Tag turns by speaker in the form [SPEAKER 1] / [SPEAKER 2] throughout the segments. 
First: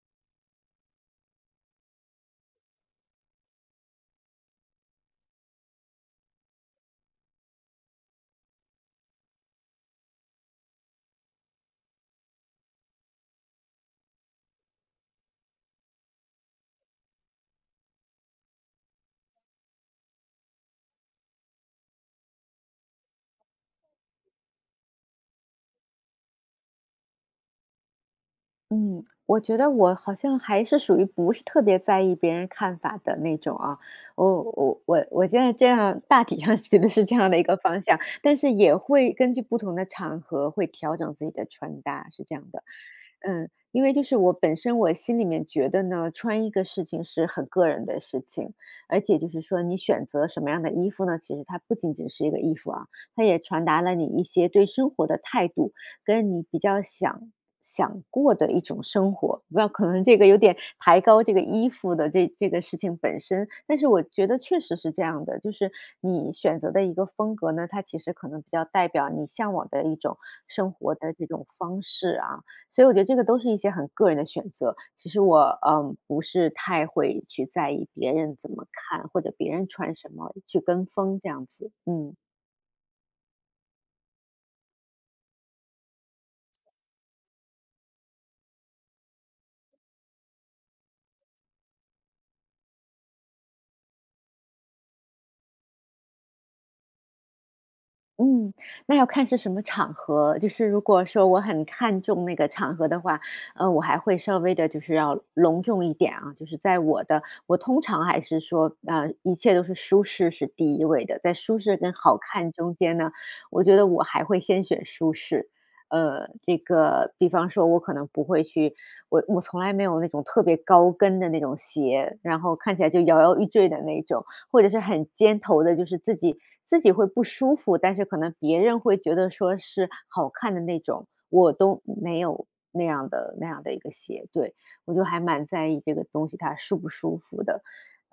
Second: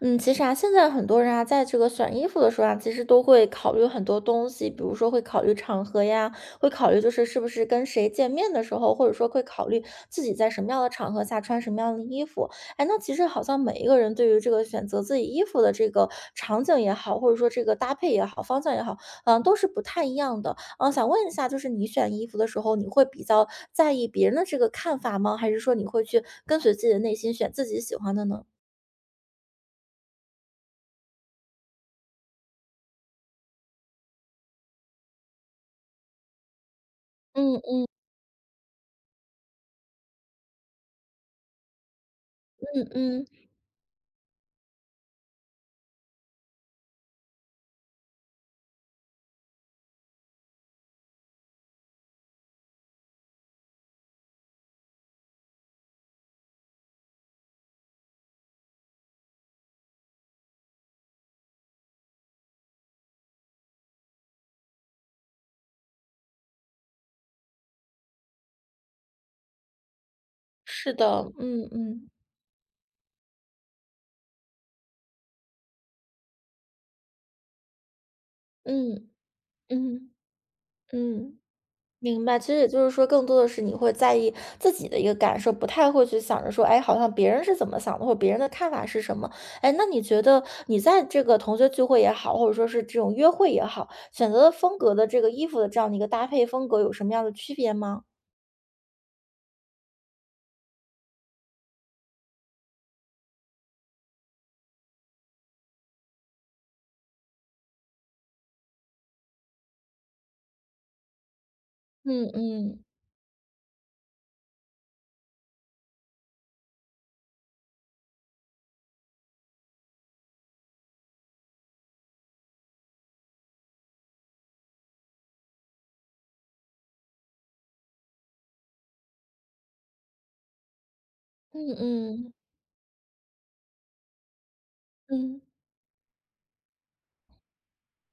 [SPEAKER 1] 嗯，其实啊，现在很多人啊，在这个选衣服的时候啊，其实都会考虑很多东西，比如说会考虑场合呀，会考虑就是是不是跟谁见面的时候，或者说会考虑自己在什么样的场合下穿什么样的衣服。哎，那其实好像每一个人对于这个选择自己衣服的这个场景也好，或者说这个搭配也好，方向也好，都是不太一样的。嗯，想问一下，就是你选衣服的时候，你会比较在意别人的这个看法吗？还是说你会去跟随自己的内心选自己喜欢的呢？
[SPEAKER 2] 嗯，我觉得我好像还是属于不是特别在意别人看法的那种啊，我现在这样大体上觉得是这样的一个
[SPEAKER 1] 嗯
[SPEAKER 2] 方
[SPEAKER 1] 嗯
[SPEAKER 2] 向，但是也会根据不同的场合会调整自己的穿搭，是这样的。
[SPEAKER 1] 嗯嗯。
[SPEAKER 2] 嗯，因为就是我本身我心里面觉得呢，穿一个事情是很个人的事情，而且就是说你选择什么样的衣服呢，其实它不仅仅是一个衣服啊，它也传达了你一些对生活的态度，跟你比较想过的一种生活。不知道可能这个有点抬高这个衣服的这个事情本身，但是我觉得确实是这样的，就是你选择的一个风格呢，它其实可能比较代表你向往的一种生
[SPEAKER 1] 是
[SPEAKER 2] 活的这
[SPEAKER 1] 的，
[SPEAKER 2] 种
[SPEAKER 1] 嗯
[SPEAKER 2] 方
[SPEAKER 1] 嗯
[SPEAKER 2] 式啊。所以我觉得这个都是一些很个人的选择。其实我不是太会去在意别人怎么
[SPEAKER 1] 嗯
[SPEAKER 2] 看，或者别人穿
[SPEAKER 1] 嗯
[SPEAKER 2] 什么去跟风这
[SPEAKER 1] 嗯，
[SPEAKER 2] 样子。嗯。
[SPEAKER 1] 明白。其实也就是说，更多的是你会在意自己的一个感受，不太会去想着说，哎，好像别人是怎么想的，或者别人的看法是什么。哎，那你觉得你在这个同学聚会也好，或者说是这种约会也好，选择的风格的这个衣服的这样的一个搭配风格有什么样的区别吗？
[SPEAKER 2] 嗯，那要看是什么场合。就是如果说我很看重那个场合的话，我还会稍微的，就是要隆重一点啊。就是在我的，我通常还是说，一切都是舒适是第一位的，在舒适跟好
[SPEAKER 1] 嗯
[SPEAKER 2] 看中
[SPEAKER 1] 嗯
[SPEAKER 2] 间呢，我觉得我还会先选舒适。这个比方说我可能不会去我从来没有那种特别高跟的那种鞋，然后看起来就摇摇欲坠的那种，或者是很尖头的，就是自己会不舒服，但是可能别人会觉得说是好看的那种，我
[SPEAKER 1] 嗯
[SPEAKER 2] 都没
[SPEAKER 1] 嗯
[SPEAKER 2] 有那样的一个鞋，对。我就还
[SPEAKER 1] 嗯，
[SPEAKER 2] 蛮在意这个东西它舒不舒服的。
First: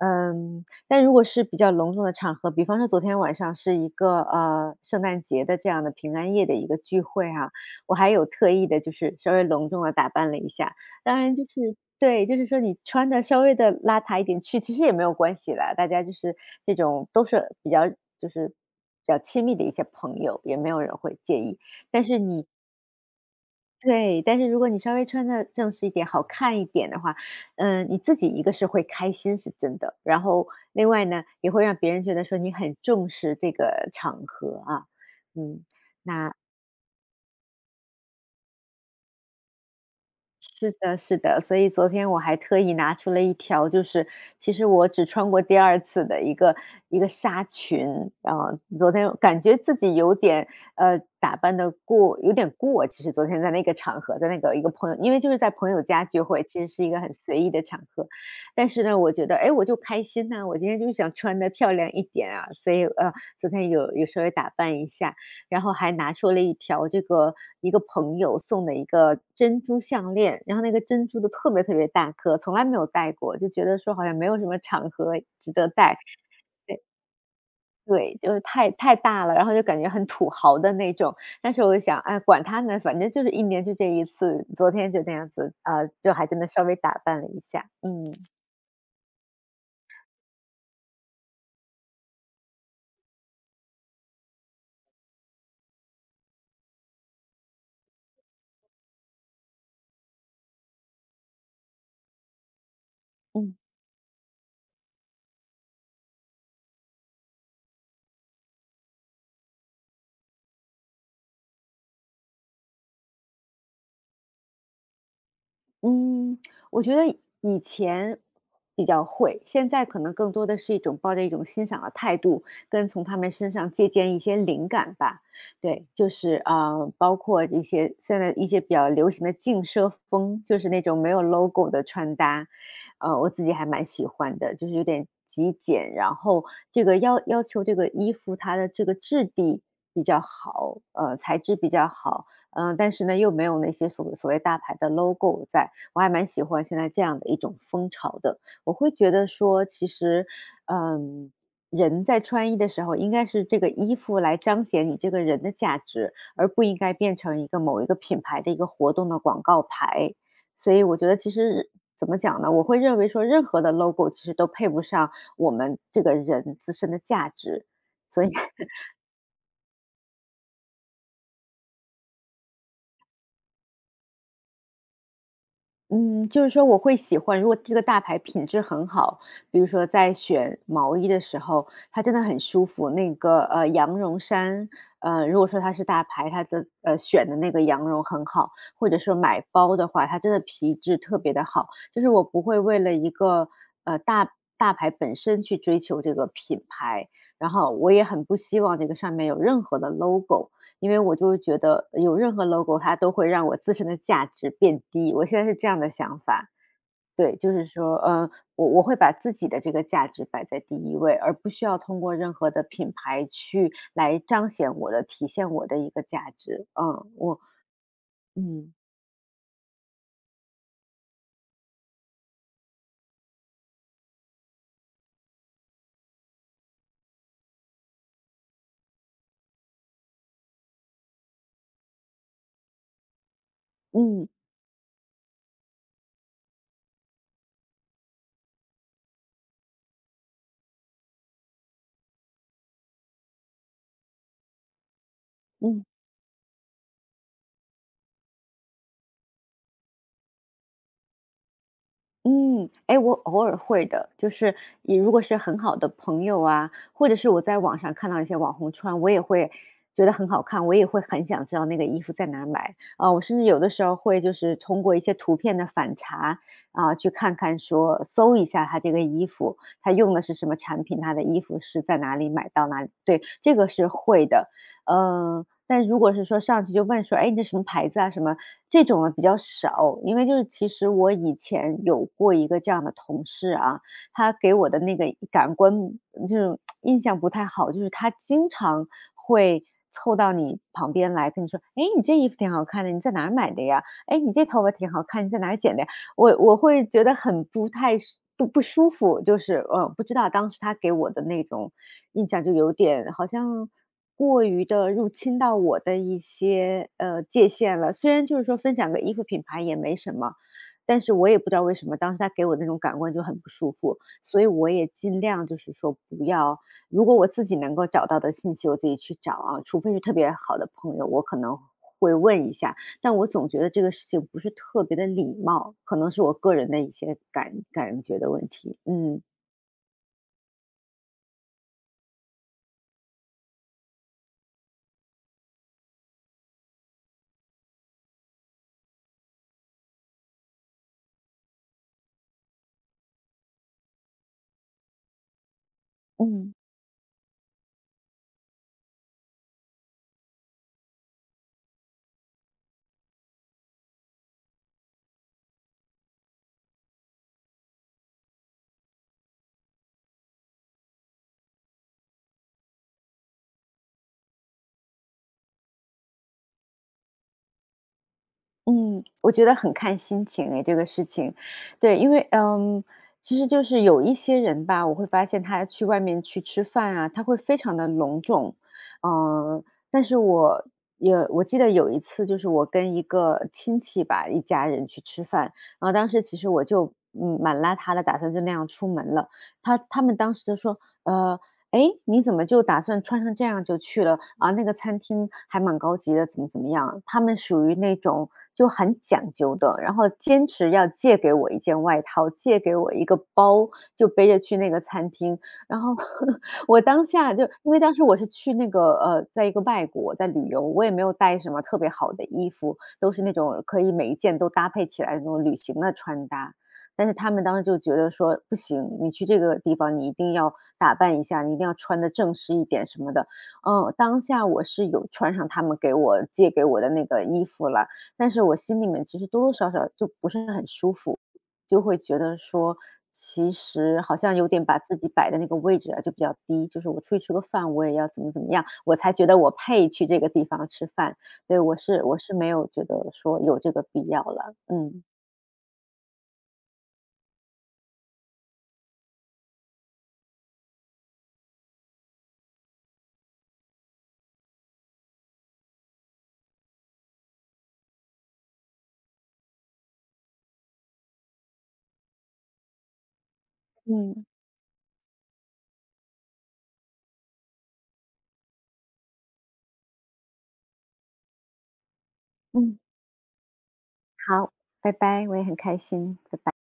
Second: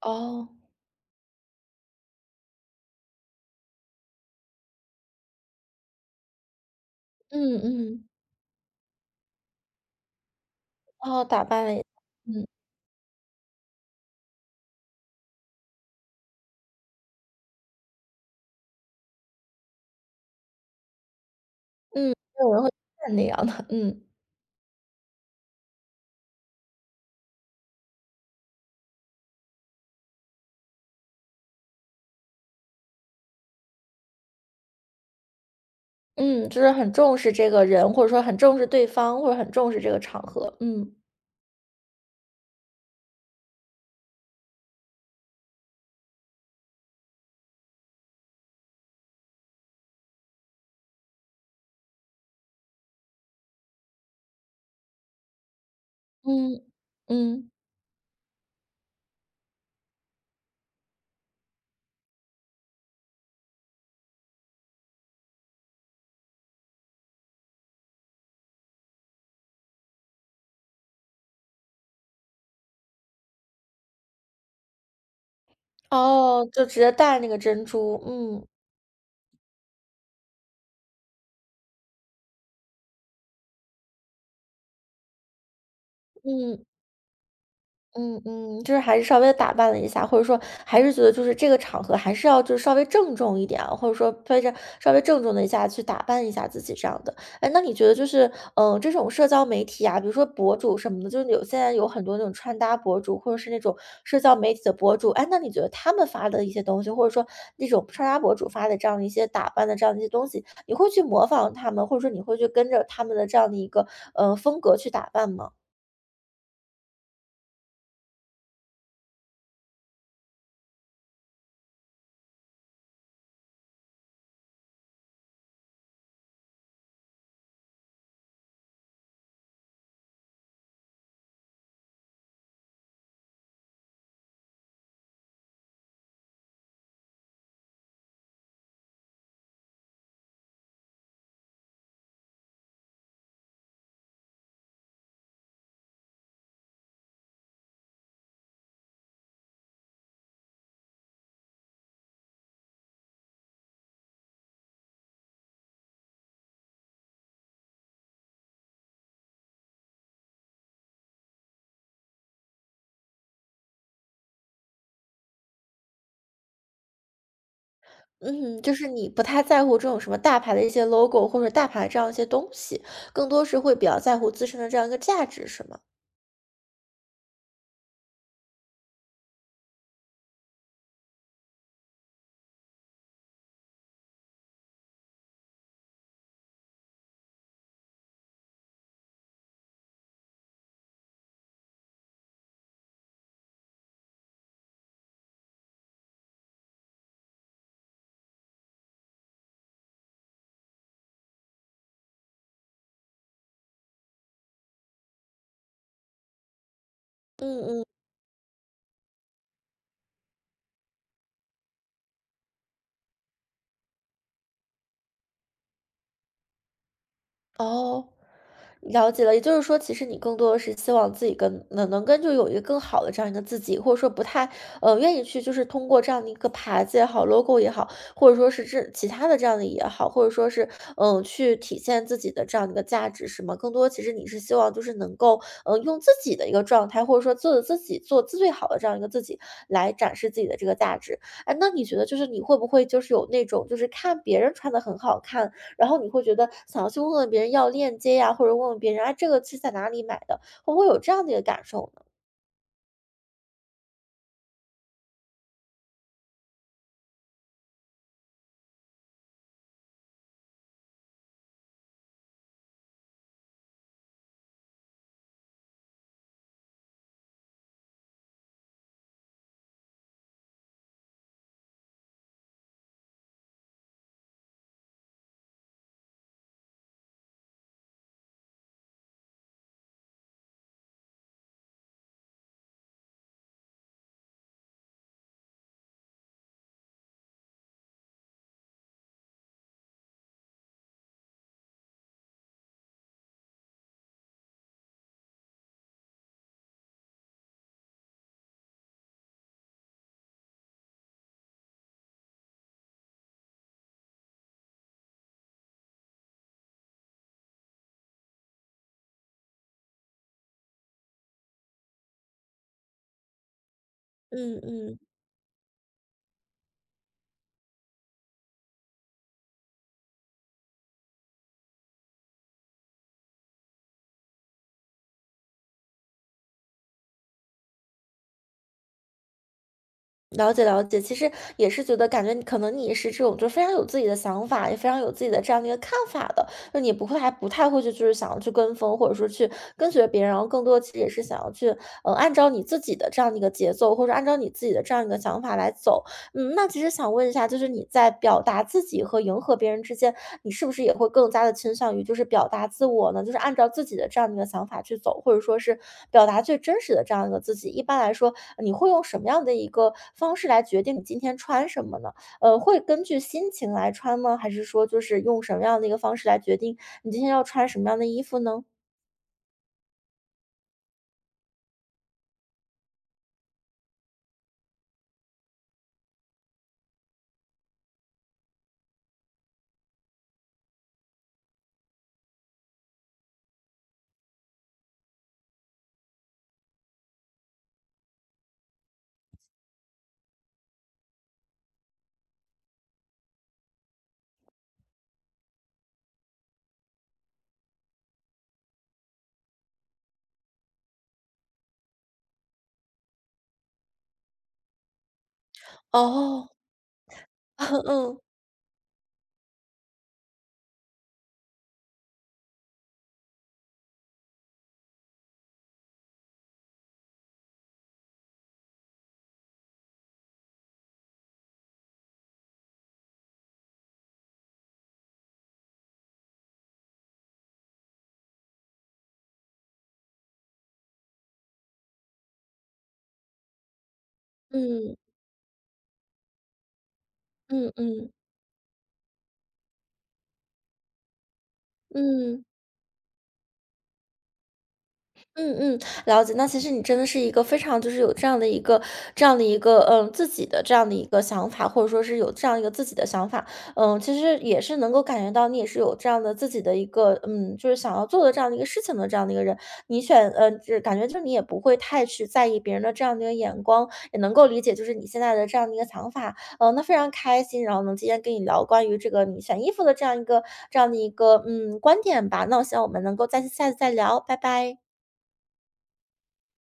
[SPEAKER 1] 哦，
[SPEAKER 2] 但如果是比较隆重的场合，比方说昨天晚上是一个，圣诞节的这样的平安夜的一个聚会啊，
[SPEAKER 1] 嗯
[SPEAKER 2] 我
[SPEAKER 1] 嗯，
[SPEAKER 2] 还有特意的，就是稍微隆重的打扮了一下。当
[SPEAKER 1] 哦，
[SPEAKER 2] 然
[SPEAKER 1] 打
[SPEAKER 2] 就
[SPEAKER 1] 扮了
[SPEAKER 2] 是
[SPEAKER 1] 一下。
[SPEAKER 2] 对，就
[SPEAKER 1] 嗯
[SPEAKER 2] 是说你穿的稍微的邋遢一点去，其实也没有关系啦，大家就是这种都是比较就是比较亲密的一些朋友，也没有人会介意。但
[SPEAKER 1] 嗯，
[SPEAKER 2] 是
[SPEAKER 1] 没
[SPEAKER 2] 你
[SPEAKER 1] 有人会看那样的，嗯。
[SPEAKER 2] 对，但是如果你稍微穿的正式一点、好看一点的话，嗯，你自己一个是会开心是真的，然后另外呢，也会让别人觉得说你很重视这个场合啊，嗯。
[SPEAKER 1] 嗯，就是很重视这个人，或者说很重视对方，或者很重视这个场合。
[SPEAKER 2] 是
[SPEAKER 1] 嗯，
[SPEAKER 2] 的，是的，所以昨天我还特意拿出了一条，就是其实我只穿过第二次的一个纱裙，然后昨天感觉自己有点，打扮的有点过，其实昨天在那个场合，在那个一个朋友因为就是在朋友家聚会，其
[SPEAKER 1] 嗯，
[SPEAKER 2] 实是一个很随
[SPEAKER 1] 嗯，
[SPEAKER 2] 意的场合。但是呢，我觉得，哎我就开心呐，我今天就是想穿的漂亮一点啊，所以，昨天有稍微打扮一下。然后还拿出了一条这个一个朋友送的一个珍珠项链，然后那个珍珠都特别大颗，从来没有戴过，就觉得说好像没有什么场合值得戴。
[SPEAKER 1] 哦，就直接戴那个珍珠
[SPEAKER 2] 对，就是太大了，然后就感觉很土豪的那种。但是我就想，哎，管他呢，反正就是一年就这一次，昨天就那样子，啊，就还真的
[SPEAKER 1] 嗯。
[SPEAKER 2] 稍微打扮了一下，嗯，
[SPEAKER 1] 嗯嗯，就是还是稍微打扮了一下，或者说还是觉得就是这个场合还是要就是稍微郑重一点啊，或者说非着稍微郑重的一下去打扮一下自己这样的。哎，那你觉得就是这种社交媒体啊，比如说博主什么的，就是有现在有很多那种穿搭博主，或者是
[SPEAKER 2] 嗯。
[SPEAKER 1] 那种社交媒体的博主，哎，那你觉得他们发的一些东西，或者说那种穿搭博主发的这样的一些打扮的这样的一些东西，你会去模仿他们，或者说你会去跟着他们的这样的一个风格去打扮吗？
[SPEAKER 2] 嗯，我觉得以前比较会，现在可能更多的是一种抱着一种欣赏的态度，跟从他们身上借鉴一些灵感吧。对，就是包括一些现在一些比较流行的竞奢风，就是那种没有 logo 的穿搭，我自己还蛮喜欢的，就是有点极简，然后这个要求这个衣服它的这个质地比较好，材质比较好，嗯、但是呢又没有那些所谓大牌的 logo 在。我还蛮喜欢现在这样的一种风潮的。我会觉得说，其实，嗯，人在穿衣的时候，应该是这个衣服来彰显你这个人的价值，而不应该变成一个某一个品牌的一个活动的广告牌。所以我觉得其实怎么讲呢？我会认为说，任何的 logo 其实都配不上我们这个人自身的价值，所以
[SPEAKER 1] 嗯，就是你不太在乎这种什么大牌的一些 logo 或者大牌这样一些东西，更多是会比较在乎自身的这样一个价值，是吗？
[SPEAKER 2] 嗯，就是说我会喜欢，如果这个大牌品质很好，比如说在选毛衣的时候，它真的很舒服。那个羊绒衫，如果说它是大牌，它的选的那个羊绒很好，或者说买包的话，它真的皮质特别的好。就是我不会为了一个呃大大牌本身去追求这个品牌，然后我也很不希望这个上面有任何的 logo，因为我就是觉得有任何 logo 它都会让我自身的价值变低，我现在是这样的想法。对，就
[SPEAKER 1] 嗯
[SPEAKER 2] 是
[SPEAKER 1] 嗯。
[SPEAKER 2] 说，嗯，我会把自己的这个价值摆在第一位，而不需要通过任何的品牌去来彰显我的、体现我的一个价值。嗯，我
[SPEAKER 1] 哦，
[SPEAKER 2] 嗯
[SPEAKER 1] 了解了。也就是说，其实你更多的是希望自己跟能跟就有一个更好的这样一个自己，或者说不太愿意去，就是通过这样的一个牌子也好，logo 也好，或者说是这其他的这样的也好，或者说是去体现自己的这样一个价值，是吗？更多其实你
[SPEAKER 2] 嗯
[SPEAKER 1] 是希望就是能够用自己的一个状态，或者说做自己做最好的这样一个自己来展示自己的这个价值。哎，那你觉得就是你会不会就是有那种就是看别人穿的很好看，
[SPEAKER 2] 嗯。
[SPEAKER 1] 然后你会觉得想要去问问别人要链接呀，或者问问别人啊，这个是在哪里买的，会不会有这样的一个感受呢？
[SPEAKER 2] 嗯，哎，我偶尔会的，就是你如果是很好的朋友啊，或者是我在网上看到一些网红穿，我也会觉得很好看，我也会很想知道那个衣服在哪买啊。我甚至有的时候会就是通过一些图片的反查啊，去看看说搜一下他这个衣服，他用的是什么产品，他的衣服是在哪里买到哪里。对，这个是会的。嗯，但如果是说上去就问说：“哎，你这什么牌子啊？”什么这种啊比较少。因为就是其实我以前有过一个这样的同事啊，他给我的那个感官就是印象不太好，就是他经常会凑到你旁边来跟你说：“哎，你这衣服挺好看的，你在哪儿买的呀？哎，你这头发挺好看，你在哪儿剪的呀？”我会觉得很不舒服，就是，不知道当时他给我的那种印象就有点好像过于的入侵到我的一些，界限了。虽然就是说分享个衣服品牌也没什么，但是我也不知道为什么当时他给我那种感官就很不舒服，所以
[SPEAKER 1] 嗯
[SPEAKER 2] 我也
[SPEAKER 1] 嗯，
[SPEAKER 2] 尽量就是说不要如果我自己能够找到的信息我自己去找啊，除非是特别好的朋友，我可能会问一下，但我总觉得这个事情不是特别的礼貌，可能是我个人的一些感觉的问题，嗯。
[SPEAKER 1] 了解了解，其实也是觉得感觉你可能你也是这种，就非常有自己的想法，也非常有自己的这样的一个看法的，就你不会还不太会去就是想要去跟风，或者说去跟随别人，然后更多其实也是想要去，按照你自己的这样的一个节奏，或者按照你自己的这样一个想法来走，
[SPEAKER 2] 嗯。
[SPEAKER 1] 嗯，那其实想问一下，就是你在表达自己和迎合别人之间，你是不是也会更加的倾向于就是表达自我呢？就是按照自己的这样的一个想法去走，或者说是表达最真实的这样一个自己。一般来说，你会用什么样的一个方式来决定你今天穿什么呢？会根据心情来穿吗？还是说就是用什么样的一个方式来决定你今天要穿什么样的衣服呢？
[SPEAKER 2] 嗯，我觉得很看心情诶，这个事情。对，因为嗯，其实就是有一些人吧，我会发现他去外面去吃饭啊，他会非常的隆重。嗯，但是我也我记得有一次就是我跟一个亲戚吧，一家人去吃饭，然后当时其实我就，嗯，蛮邋遢的，打算就那样出门了。他们当时就说：“呃，哎，你怎么就打算穿成这样就去了？啊，那个餐厅还蛮高级的，怎么怎么样？他们属于那种就很讲究的，然后坚持要借给我一件外套，借给我一个包，就背着去那个餐厅。然后
[SPEAKER 1] 哦，
[SPEAKER 2] 我当下就因为当时我是 去那个在一个外国在旅游，我也没有带什么特别好的衣服，都是那种可以每一件都搭配起来的那种旅行的穿搭。但是他们当时就觉得说不行，你去这个地方你一定要打扮一下，你一定要穿的正式一点什么的。嗯，当下我是有穿上他们借给我的那个衣服了，但是我心里面其实多多少少就不是很舒服，就会觉得说，其实好像有点把
[SPEAKER 1] 嗯，
[SPEAKER 2] 自
[SPEAKER 1] 嗯，
[SPEAKER 2] 己摆的那个位置啊就比较低，就是我出去吃个
[SPEAKER 1] 嗯嗯
[SPEAKER 2] 饭，我也要
[SPEAKER 1] 嗯，
[SPEAKER 2] 怎么怎么样，我才觉得我配去这个地方吃饭。对，我是
[SPEAKER 1] 嗯。
[SPEAKER 2] 没有觉得说有这个必要了，嗯。
[SPEAKER 1] 嗯嗯，了解。那其实你真的是一个非常就是有这样的一个自己的这样的一个想法，或者说是有这样一个自己的想法，其实也是能够感觉到你也是有这样的自己的一个就是想要做的这样的一个事情的这样的一个人。你选嗯，就是感觉就是你也不会太去在意别人的这样的一个眼光，也
[SPEAKER 2] 嗯
[SPEAKER 1] 能够理解就是你现在的这样的一个想法，那非常开心，然后能今天跟你聊关于这个你选衣服的这样一个这样的一个嗯观点吧。那我希
[SPEAKER 2] 嗯。
[SPEAKER 1] 望我们能够再下次再聊，拜
[SPEAKER 2] 好，
[SPEAKER 1] 拜。
[SPEAKER 2] 拜拜，我也很开心，拜拜。